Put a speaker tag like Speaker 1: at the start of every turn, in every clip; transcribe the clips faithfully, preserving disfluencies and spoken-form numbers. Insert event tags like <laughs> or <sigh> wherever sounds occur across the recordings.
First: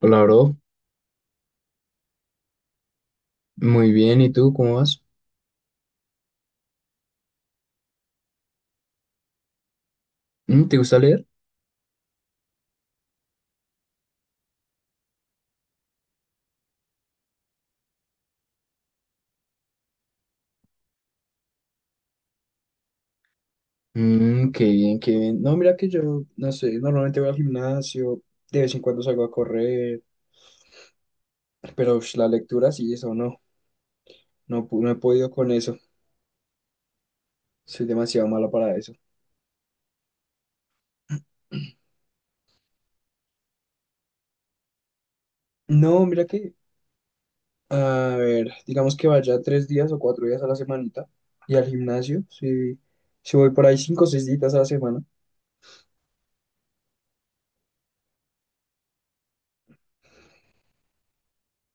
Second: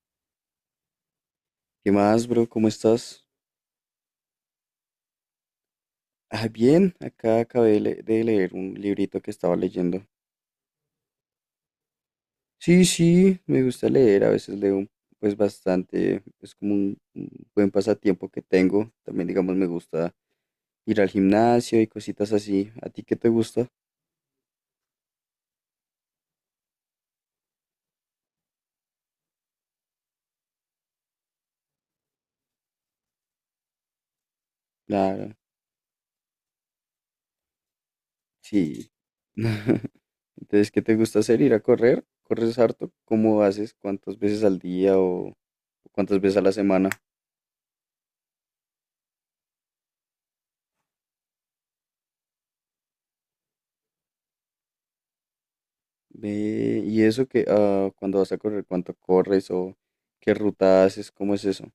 Speaker 1: Hola, bro.
Speaker 2: ¿Qué más, bro? ¿Cómo estás?
Speaker 1: Muy bien, ¿y tú cómo vas?
Speaker 2: Ah, bien, acá acabé de, le- de leer un librito que estaba leyendo.
Speaker 1: Mm, ¿te gusta leer?
Speaker 2: Sí, sí, me gusta leer, a veces leo pues bastante, es como un, un buen pasatiempo que tengo. También, digamos, me gusta ir al gimnasio y cositas así. ¿A ti qué te gusta?
Speaker 1: Mm, qué bien, qué bien. No, mira que yo, no sé, normalmente voy al gimnasio, de vez en cuando salgo a correr, pero ush, la lectura sí, eso no, no, pu- no he podido
Speaker 2: Claro,
Speaker 1: con eso. Soy demasiado malo para
Speaker 2: sí.
Speaker 1: eso.
Speaker 2: <laughs> Entonces, ¿qué te gusta hacer? ¿Ir a
Speaker 1: <clears throat>
Speaker 2: correr? ¿Corres harto? ¿Cómo haces? ¿Cuántas veces al día o
Speaker 1: No,
Speaker 2: cuántas
Speaker 1: mira
Speaker 2: veces a la
Speaker 1: que,
Speaker 2: semana?
Speaker 1: a ver, digamos que vaya tres días o cuatro días a la semanita y al gimnasio, sí, sí voy por ahí cinco o seis días a la semana.
Speaker 2: Ve, y eso que ah, cuando vas a correr, cuánto corres o qué ruta haces, cómo es eso.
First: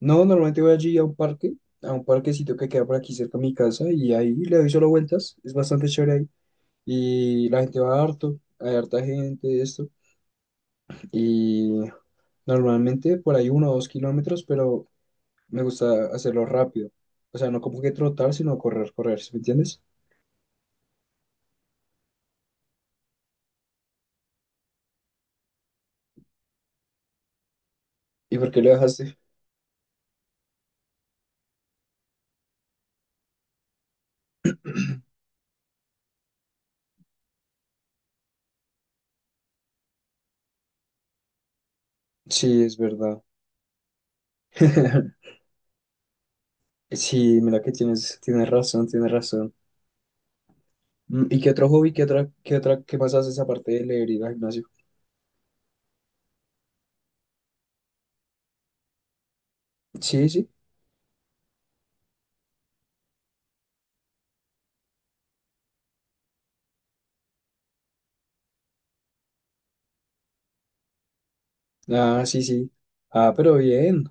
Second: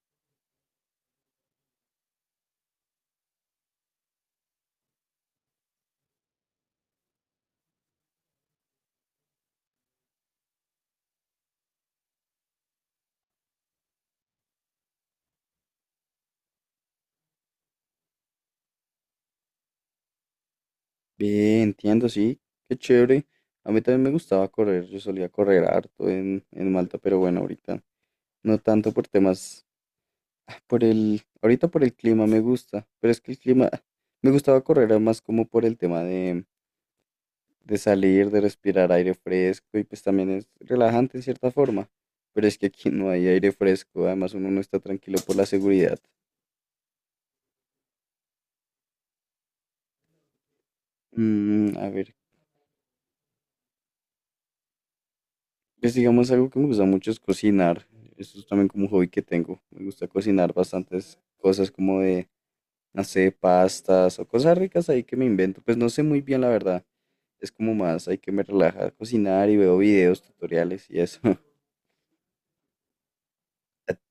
Speaker 1: No, normalmente voy allí a un parque, a un parquecito que queda por aquí cerca de mi casa y ahí le doy solo vueltas, es bastante chévere ahí y la gente va harto, hay harta gente, esto y normalmente por ahí uno o dos kilómetros, pero me gusta hacerlo rápido, o sea, no como que trotar, sino correr, correr, sí, ¿me entiendes?
Speaker 2: Ve, entiendo, sí, qué chévere. A mí también me gustaba correr, yo solía correr harto en, en Malta, pero bueno, ahorita
Speaker 1: ¿Y por
Speaker 2: no
Speaker 1: qué lo
Speaker 2: tanto por
Speaker 1: dejaste?
Speaker 2: temas, ah, por el, ahorita por el clima me gusta, pero es que el clima, <laughs> ah, me gustaba correr era más como por el tema de, de salir, de respirar aire fresco y pues también es relajante en cierta forma, pero es
Speaker 1: Sí,
Speaker 2: que
Speaker 1: es
Speaker 2: aquí no
Speaker 1: verdad.
Speaker 2: hay aire fresco, además uno no está tranquilo
Speaker 1: <laughs>
Speaker 2: por la seguridad.
Speaker 1: Sí, mira que tienes, tienes razón, tienes razón. Mm, ¿y qué otro
Speaker 2: Mm, a
Speaker 1: hobby, qué
Speaker 2: ver,
Speaker 1: otra, qué otra, qué más haces aparte de leer y ir al gimnasio?
Speaker 2: pues digamos algo que me gusta mucho es cocinar. Eso es también como un hobby que tengo. Me gusta
Speaker 1: Sí, sí.
Speaker 2: cocinar bastantes cosas como de, no sé, pastas o cosas ricas ahí que me invento. Pues no sé muy bien la verdad. Es como más, hay que me relaja cocinar y veo videos, tutoriales y eso. <laughs>
Speaker 1: Ah, sí, sí. Ah, pero
Speaker 2: ¿A,
Speaker 1: bien.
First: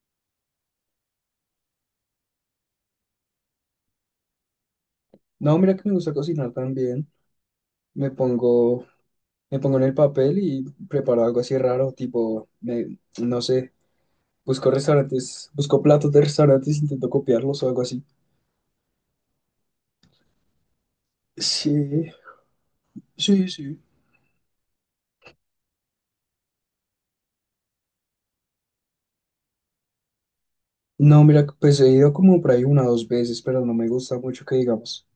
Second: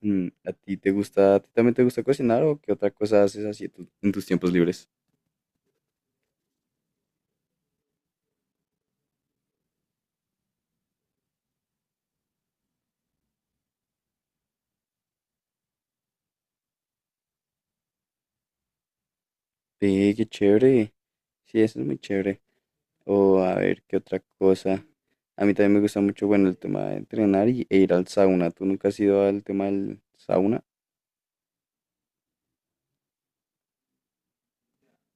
Speaker 2: mm, ¿a ti te gusta, a ti también te gusta cocinar o qué otra cosa haces así en tu- en tus tiempos libres?
Speaker 1: No, mira que me gusta cocinar también. Me pongo, me pongo en el papel y preparo algo así raro, tipo, me, no sé, busco restaurantes, busco platos de restaurantes, intento copiarlos o algo así.
Speaker 2: Sí, qué chévere. Sí, eso es muy
Speaker 1: Sí,
Speaker 2: chévere. O
Speaker 1: sí,
Speaker 2: a
Speaker 1: sí.
Speaker 2: ver, ¿qué otra cosa? A mí también me gusta mucho, bueno, el tema de entrenar y, e ir al sauna. ¿Tú nunca has ido al tema del sauna?
Speaker 1: No, mira, pues he ido como por ahí una o dos veces, pero no me gusta mucho que digamos.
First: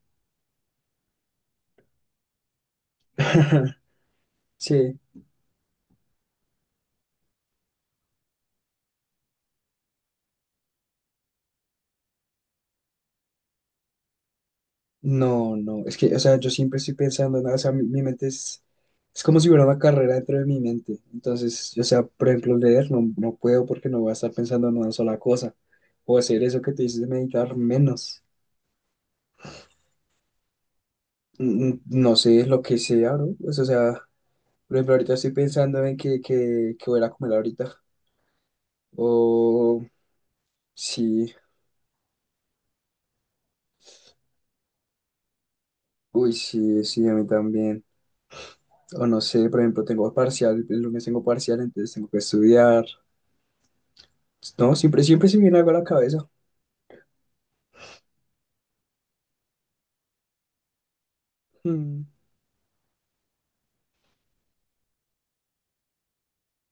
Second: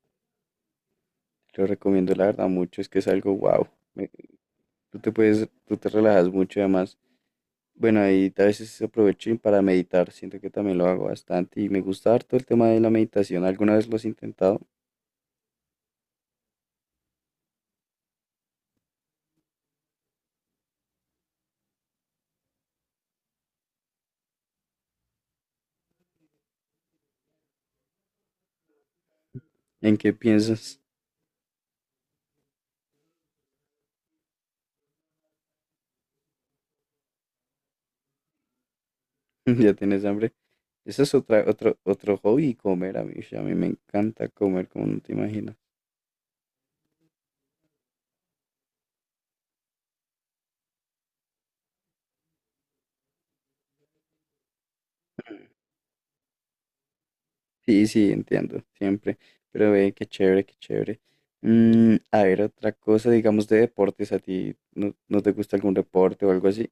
Speaker 2: Lo recomiendo, la verdad, mucho. Es que es algo wow.
Speaker 1: <laughs>
Speaker 2: Me-
Speaker 1: Sí.
Speaker 2: tú te puedes, tú te relajas mucho y además. Bueno, ahí a veces aprovecho y para meditar. Siento que también lo hago bastante y me gusta harto el tema de la meditación. ¿Alguna vez lo has intentado?
Speaker 1: No, no, es que, o sea, yo siempre estoy pensando, en- o sea, mi, mi mente es, es como si hubiera una carrera dentro de mi mente. Entonces, o sea, por ejemplo, leer no, no puedo porque no voy a estar pensando en una sola cosa. O hacer eso que te dices de meditar menos.
Speaker 2: ¿En qué piensas?
Speaker 1: Mm, mm, No sé lo que sea, ¿no? Pues, o sea, por ejemplo, ahorita estoy pensando en que, que, que voy a ir a comer ahorita.
Speaker 2: <laughs> ¿Ya
Speaker 1: O
Speaker 2: tienes hambre? Ese es
Speaker 1: sí,
Speaker 2: otra, otro, otro hobby, comer. A mí, a mí me encanta comer, como no te imaginas.
Speaker 1: uy, sí, sí, a mí también. O no sé, por ejemplo, tengo parcial, el lunes tengo parcial, entonces tengo que estudiar. No, siempre, siempre se me viene algo a la cabeza.
Speaker 2: Sí, sí, entiendo, siempre. Pero ve, qué chévere, qué chévere. Mm,
Speaker 1: Mm.
Speaker 2: a ver, otra cosa, digamos, de deportes, ¿a ti no, no te gusta algún deporte o algo así?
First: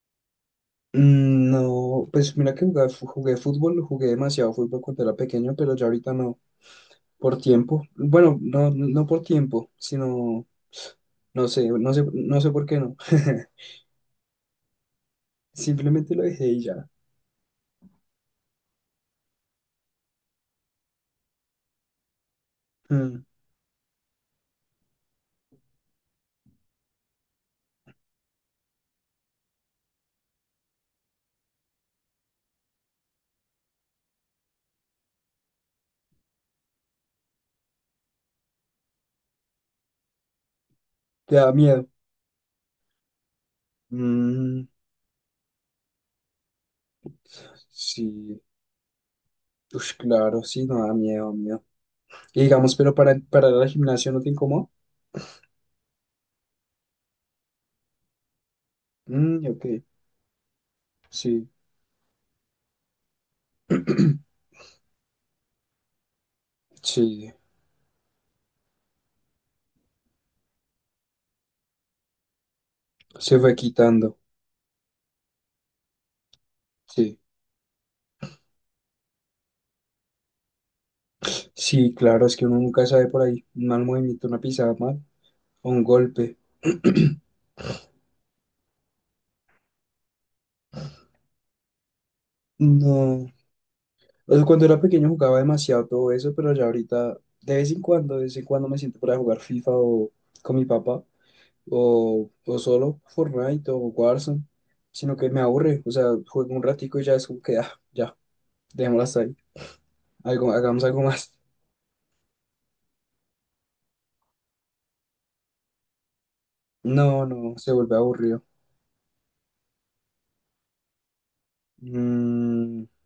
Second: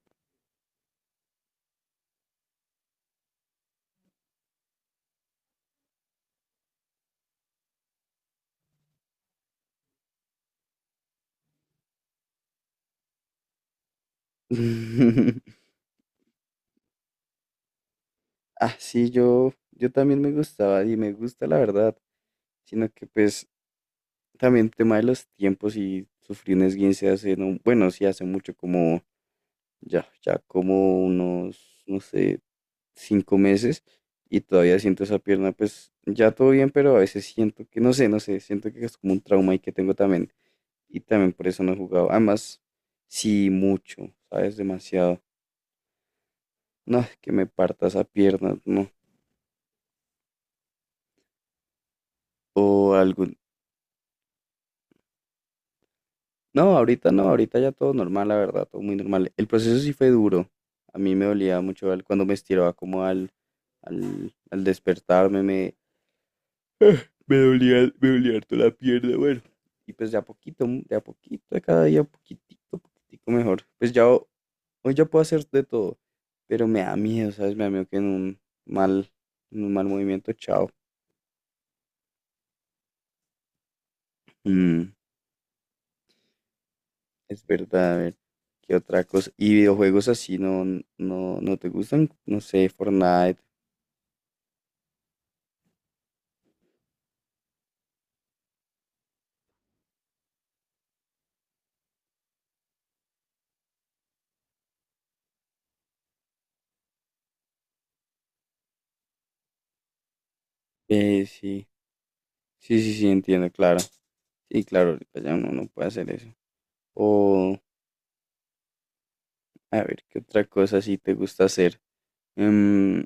Speaker 1: Mm, no, pues mira que jugué, fu- jugué fútbol, jugué demasiado fútbol cuando era pequeño, pero ya ahorita no, por tiempo. Bueno, no, no por tiempo, sino, no sé, no sé, no sé por qué no. <laughs>
Speaker 2: <laughs>
Speaker 1: Simplemente lo dejé y ya.
Speaker 2: Ah, sí, yo, yo también me gustaba y me gusta la verdad, sino que
Speaker 1: Mm,
Speaker 2: pues también tema de los tiempos y sufrí un esguince hace, no, bueno, sí hace mucho como, ya, ya como unos, no sé, cinco meses y todavía siento esa pierna, pues ya todo bien, pero a veces siento que, no sé, no sé, siento que es como un trauma y que tengo también. Y también
Speaker 1: Te
Speaker 2: por
Speaker 1: da
Speaker 2: eso no he
Speaker 1: miedo.
Speaker 2: jugado. Además, sí, mucho, ¿sabes?
Speaker 1: Mm,
Speaker 2: Demasiado. No, que me parta esa
Speaker 1: sí,
Speaker 2: pierna, no.
Speaker 1: pues claro, sí, no da miedo, miedo. Y
Speaker 2: O
Speaker 1: digamos, pero para,
Speaker 2: algún...
Speaker 1: para ir al gimnasio no te incomoda.
Speaker 2: No, ahorita no, ahorita ya todo normal, la verdad, todo muy normal.
Speaker 1: Mm,
Speaker 2: El
Speaker 1: ok,
Speaker 2: proceso sí fue duro. A mí me
Speaker 1: sí,
Speaker 2: dolía mucho al- cuando me estiraba como al,
Speaker 1: <clears throat>
Speaker 2: al, al despertarme, me,
Speaker 1: sí,
Speaker 2: me dolía, me dolía harto la pierna, bueno. Y pues de a poquito, de a poquito, de cada día, poquitito, poquitico
Speaker 1: se fue
Speaker 2: mejor. Pues ya
Speaker 1: quitando.
Speaker 2: ho- hoy ya puedo hacer de todo, pero me da
Speaker 1: Sí.
Speaker 2: miedo, ¿sabes? Me da miedo que en un mal, en un mal movimiento, chao.
Speaker 1: Sí, claro, es que uno nunca sabe por ahí. Un mal movimiento, una pisada
Speaker 2: Mm,
Speaker 1: mal o un golpe. <clears throat>
Speaker 2: es verdad, a ver, ¿qué otra cosa? Y videojuegos así no, no, no te gustan, no sé,
Speaker 1: No.
Speaker 2: Fortnite.
Speaker 1: O sea, cuando era pequeño jugaba demasiado todo eso, pero ya ahorita, de vez en cuando, de vez en cuando me siento para jugar FIFA o con mi papá, o, o solo Fortnite o Warzone, sino que me aburre. O sea, juego un ratico y ya es como que, ah, ya, dejémoslo hasta ahí. Algo, hagamos algo
Speaker 2: Eh,
Speaker 1: más.
Speaker 2: sí, sí, sí, sí, entiendo, claro. Sí, claro, ahorita ya uno no puede hacer eso.
Speaker 1: No, no,
Speaker 2: O,
Speaker 1: se vuelve aburrido.
Speaker 2: a ver, ¿qué otra cosa sí te gusta hacer?
Speaker 1: Mm,
Speaker 2: Em,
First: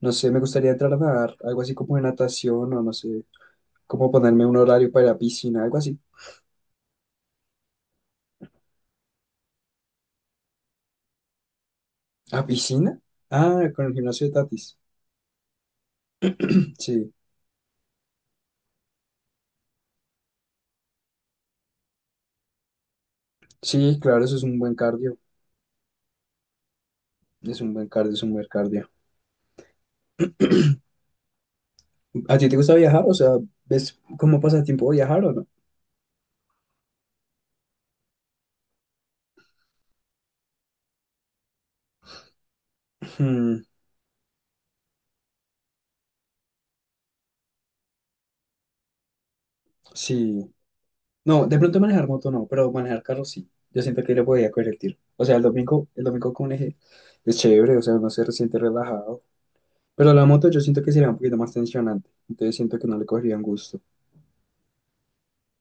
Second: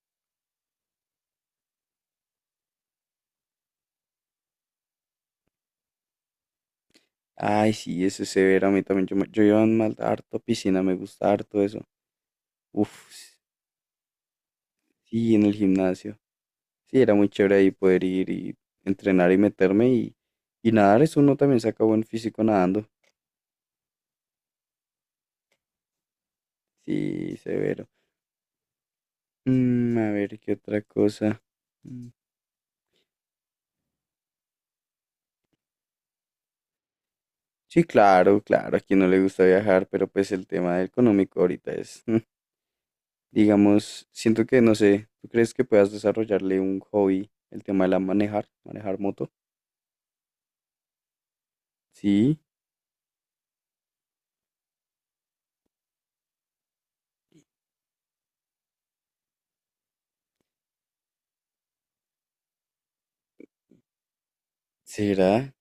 Speaker 1: no sé, me gustaría entrar a nadar, algo así como de natación o no sé, como ponerme un horario para ir a piscina, algo así.
Speaker 2: Ay, sí, eso es severo. A mí también. Yo, me- yo iba en mal- harto a piscina, me gusta harto eso.
Speaker 1: ¿A
Speaker 2: Uf,
Speaker 1: piscina? Ah, con el gimnasio de Tatis.
Speaker 2: sí, en el gimnasio. Sí,
Speaker 1: Sí,
Speaker 2: era muy chévere ahí poder ir y entrenar y meterme y, y nadar. Eso uno también saca buen físico nadando.
Speaker 1: sí, claro, eso es un buen cardio.
Speaker 2: Sí,
Speaker 1: Es un buen
Speaker 2: severo.
Speaker 1: cardio, es un buen cardio.
Speaker 2: Mm, a ver, ¿qué otra cosa? Mm,
Speaker 1: ¿A ti te gusta viajar? O sea, ¿ves cómo pasa el tiempo viajar o no?
Speaker 2: Sí, claro, claro, a quien no le gusta viajar, pero pues el tema económico ahorita es, mm,
Speaker 1: Hmm,
Speaker 2: digamos, siento que, no sé, ¿tú crees que puedas desarrollarle un hobby, el tema de la manejar, manejar moto?
Speaker 1: sí. No, de pronto manejar moto
Speaker 2: Sí,
Speaker 1: no, pero manejar carro sí. Yo siento que le podía coger el tiro. O sea, el domingo, el domingo con un eje es chévere, o sea, uno se siente relajado. Pero la moto yo siento que sería un poquito más tensionante. Entonces siento que no le cogerían gusto.
Speaker 2: será.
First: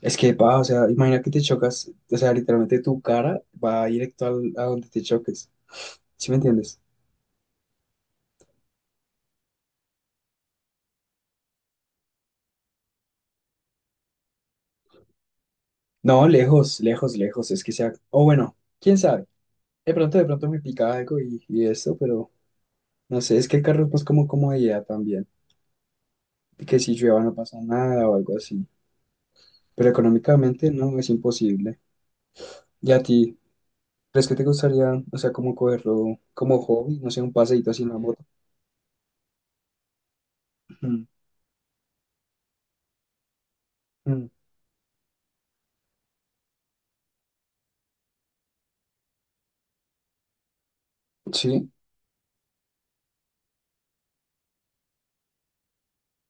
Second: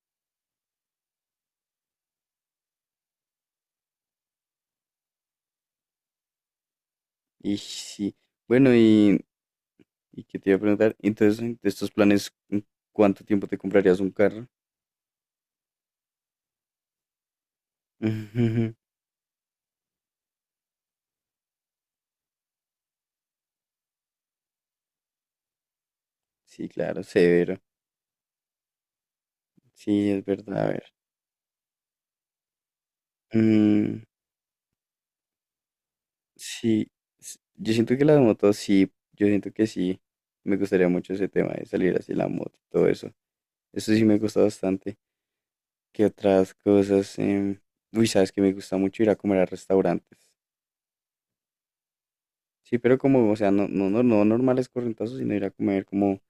Speaker 1: Es que va, o sea, imagina que te chocas, o sea, literalmente tu cara va directo al- a donde te choques. ¿Sí me entiendes?
Speaker 2: Y sí, bueno, y, y qué te iba a preguntar, entonces, de estos planes, ¿en cuánto tiempo te comprarías un carro?
Speaker 1: No, lejos, lejos, lejos. Es que sea. O bueno,
Speaker 2: Ujú, <laughs>
Speaker 1: quién sabe. De pronto, de pronto me pica algo y, y esto, pero no sé, es que el carro es más como comodidad también. Y
Speaker 2: Sí,
Speaker 1: que si
Speaker 2: claro,
Speaker 1: llueva no pasa
Speaker 2: severo.
Speaker 1: nada o algo así. Pero
Speaker 2: Sí, es verdad, a
Speaker 1: económicamente
Speaker 2: ver.
Speaker 1: no, es imposible. ¿Y a ti?
Speaker 2: Mm,
Speaker 1: ¿Crees que te gustaría, o sea, como cogerlo como
Speaker 2: sí,
Speaker 1: hobby? No sé, un
Speaker 2: s-
Speaker 1: paseíto
Speaker 2: yo
Speaker 1: así en
Speaker 2: siento
Speaker 1: la
Speaker 2: que las
Speaker 1: moto.
Speaker 2: motos sí, yo siento que sí, me gustaría
Speaker 1: Ujú.
Speaker 2: mucho ese tema de salir así en la moto y todo eso. Eso sí me
Speaker 1: Mm.
Speaker 2: gusta bastante. ¿Qué otras cosas? Em, uy, sabes que me gusta mucho ir a comer a restaurantes.
Speaker 1: Sí,
Speaker 2: Sí, pero como, o sea, no, no, no, no normales corrientazos, sino ir a comer como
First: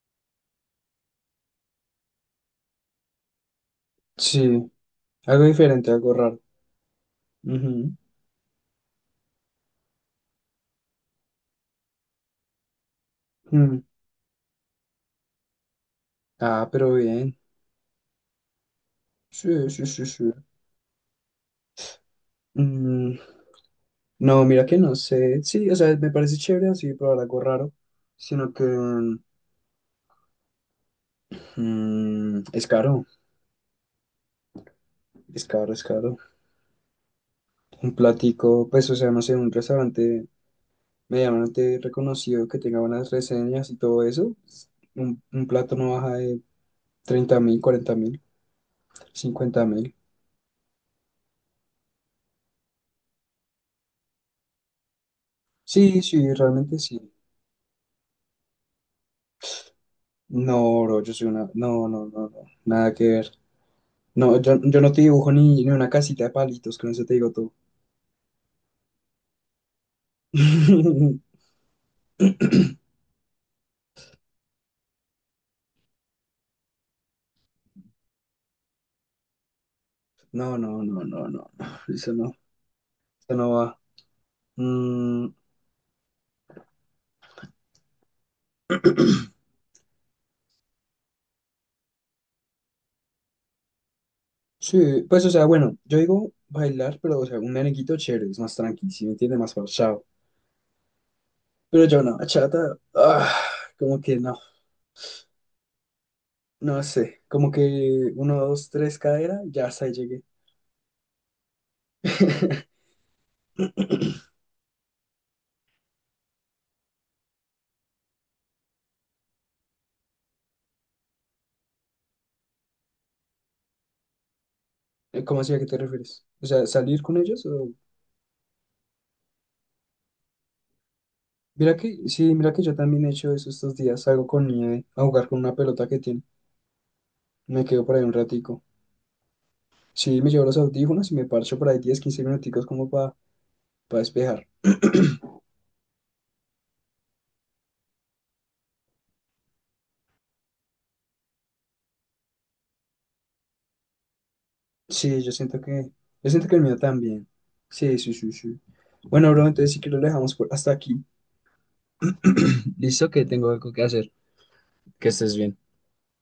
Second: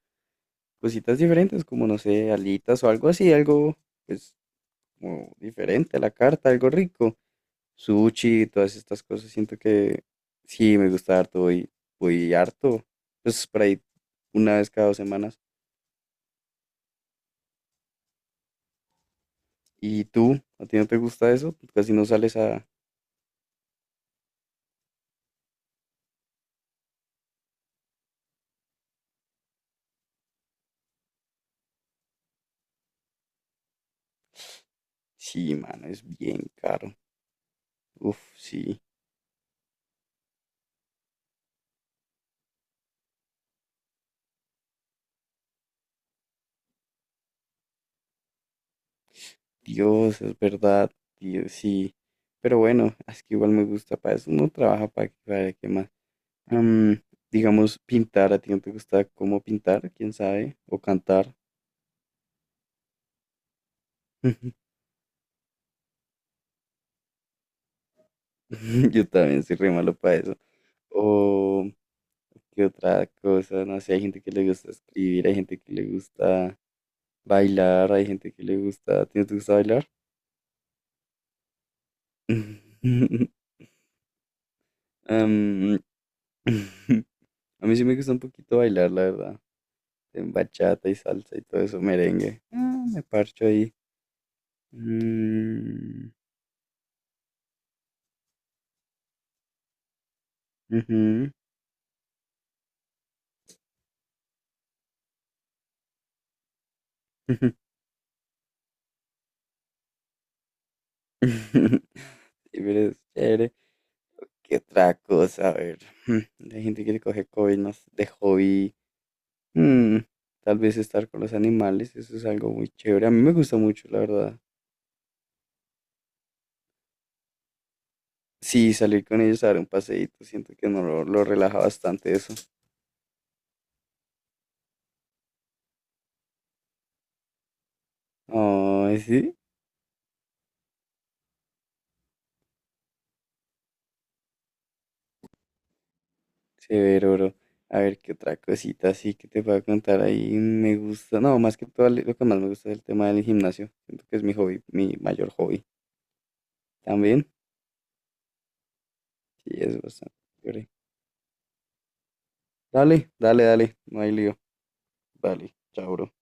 Speaker 2: cositas diferentes, como no sé, alitas o algo así, algo pues
Speaker 1: sí.
Speaker 2: como
Speaker 1: Algo diferente,
Speaker 2: diferente a la
Speaker 1: algo raro.
Speaker 2: carta, algo rico.
Speaker 1: Ujú.
Speaker 2: Sushi, todas estas cosas, siento que sí me gusta harto, voy, voy harto, pues por ahí
Speaker 1: Mm,
Speaker 2: una vez cada dos semanas.
Speaker 1: Ah, pero bien. Sí, sí, sí,
Speaker 2: ¿Y
Speaker 1: sí.
Speaker 2: tú? ¿A ti no te gusta eso? Pues, Casi no sales a...
Speaker 1: Mm, no, mira que no sé. Sí, o sea, me parece chévere así probar algo raro, sino que mm, es caro, es
Speaker 2: Sí,
Speaker 1: caro, es
Speaker 2: mano, es
Speaker 1: caro.
Speaker 2: bien caro.
Speaker 1: Un
Speaker 2: Uf,
Speaker 1: platico,
Speaker 2: sí.
Speaker 1: pues, o sea, no sé, un restaurante medianamente reconocido que tenga buenas reseñas y todo eso, un, un plato no baja de treinta mil, cuarenta mil, cincuenta mil.
Speaker 2: Dios, es verdad. Dios, sí. Pero bueno, es que igual me gusta para eso. Uno trabaja para, que, para que más.
Speaker 1: Sí, sí, realmente sí.
Speaker 2: Am, digamos, pintar, ¿a ti no te gusta cómo pintar? ¿Quién sabe? O
Speaker 1: No, bro, yo soy
Speaker 2: cantar.
Speaker 1: una. No, no, no, no, nada que ver. No, yo,
Speaker 2: <laughs>
Speaker 1: yo no te dibujo ni, ni una casita de palitos, con eso te digo todo.
Speaker 2: Yo también soy re malo para eso.
Speaker 1: <laughs>
Speaker 2: O qué otra cosa, no sé, hay gente que le gusta escribir, hay gente que le gusta bailar, hay gente que le gusta... ¿A ti no te gusta bailar?
Speaker 1: No, no, no, no, no, no, eso no,
Speaker 2: <laughs>
Speaker 1: eso no va. Mm,
Speaker 2: Am, <laughs> a mí sí me gusta un poquito bailar, la verdad.
Speaker 1: <clears throat>
Speaker 2: En bachata y salsa y todo eso, merengue. Ah, me parcho ahí.
Speaker 1: sí, pues, o sea, bueno, yo
Speaker 2: Mm,
Speaker 1: digo bailar, pero, o sea, un merenguito chévere, es más tranqui, si me entiende, más pausado.
Speaker 2: ujú.
Speaker 1: Pero yo no, bachata, ah, como que no, no sé, como
Speaker 2: <laughs>
Speaker 1: que uno, dos, tres cadera, ya hasta ahí llegué.
Speaker 2: <laughs> Sí, pero es chévere.
Speaker 1: <laughs>
Speaker 2: ¿Qué otra cosa? A ver, mm, la gente quiere coger coge COVID no de hobby. Mm, tal vez estar con los animales, eso es algo muy chévere. A mí me gusta mucho, la verdad.
Speaker 1: ¿Cómo así, a qué te refieres? O sea, ¿salir con ellos? O
Speaker 2: Sí, salir con ellos a dar un paseíto, siento que no lo, lo relaja
Speaker 1: Mira que,
Speaker 2: bastante eso.
Speaker 1: sí, mira que yo también he hecho eso estos días. Salgo con nieve a jugar con una pelota que tiene. Me quedo por ahí un ratico.
Speaker 2: Ay, sí,
Speaker 1: Sí, me llevo los audífonos y me parcho por ahí diez quince minuticos como para despejar.
Speaker 2: severo, bro. A ver, ¿qué otra cosita así que te puedo contar ahí? Me gusta, no, más que todo, lo que más me gusta es el tema del gimnasio. Siento que es mi hobby, mi
Speaker 1: Sí,
Speaker 2: mayor
Speaker 1: yo siento
Speaker 2: hobby.
Speaker 1: que, yo siento que el mío también.
Speaker 2: También,
Speaker 1: Sí, sí, sí, sí. Bueno, bro,
Speaker 2: sí,
Speaker 1: entonces sí
Speaker 2: es
Speaker 1: que lo
Speaker 2: bastante
Speaker 1: dejamos por hasta
Speaker 2: chévere.
Speaker 1: aquí. <clears throat> Listo,
Speaker 2: Dale,
Speaker 1: que
Speaker 2: dale,
Speaker 1: tengo algo
Speaker 2: dale,
Speaker 1: que
Speaker 2: no
Speaker 1: hacer.
Speaker 2: hay lío.
Speaker 1: Que estés
Speaker 2: Dale,
Speaker 1: bien.
Speaker 2: chao, bro.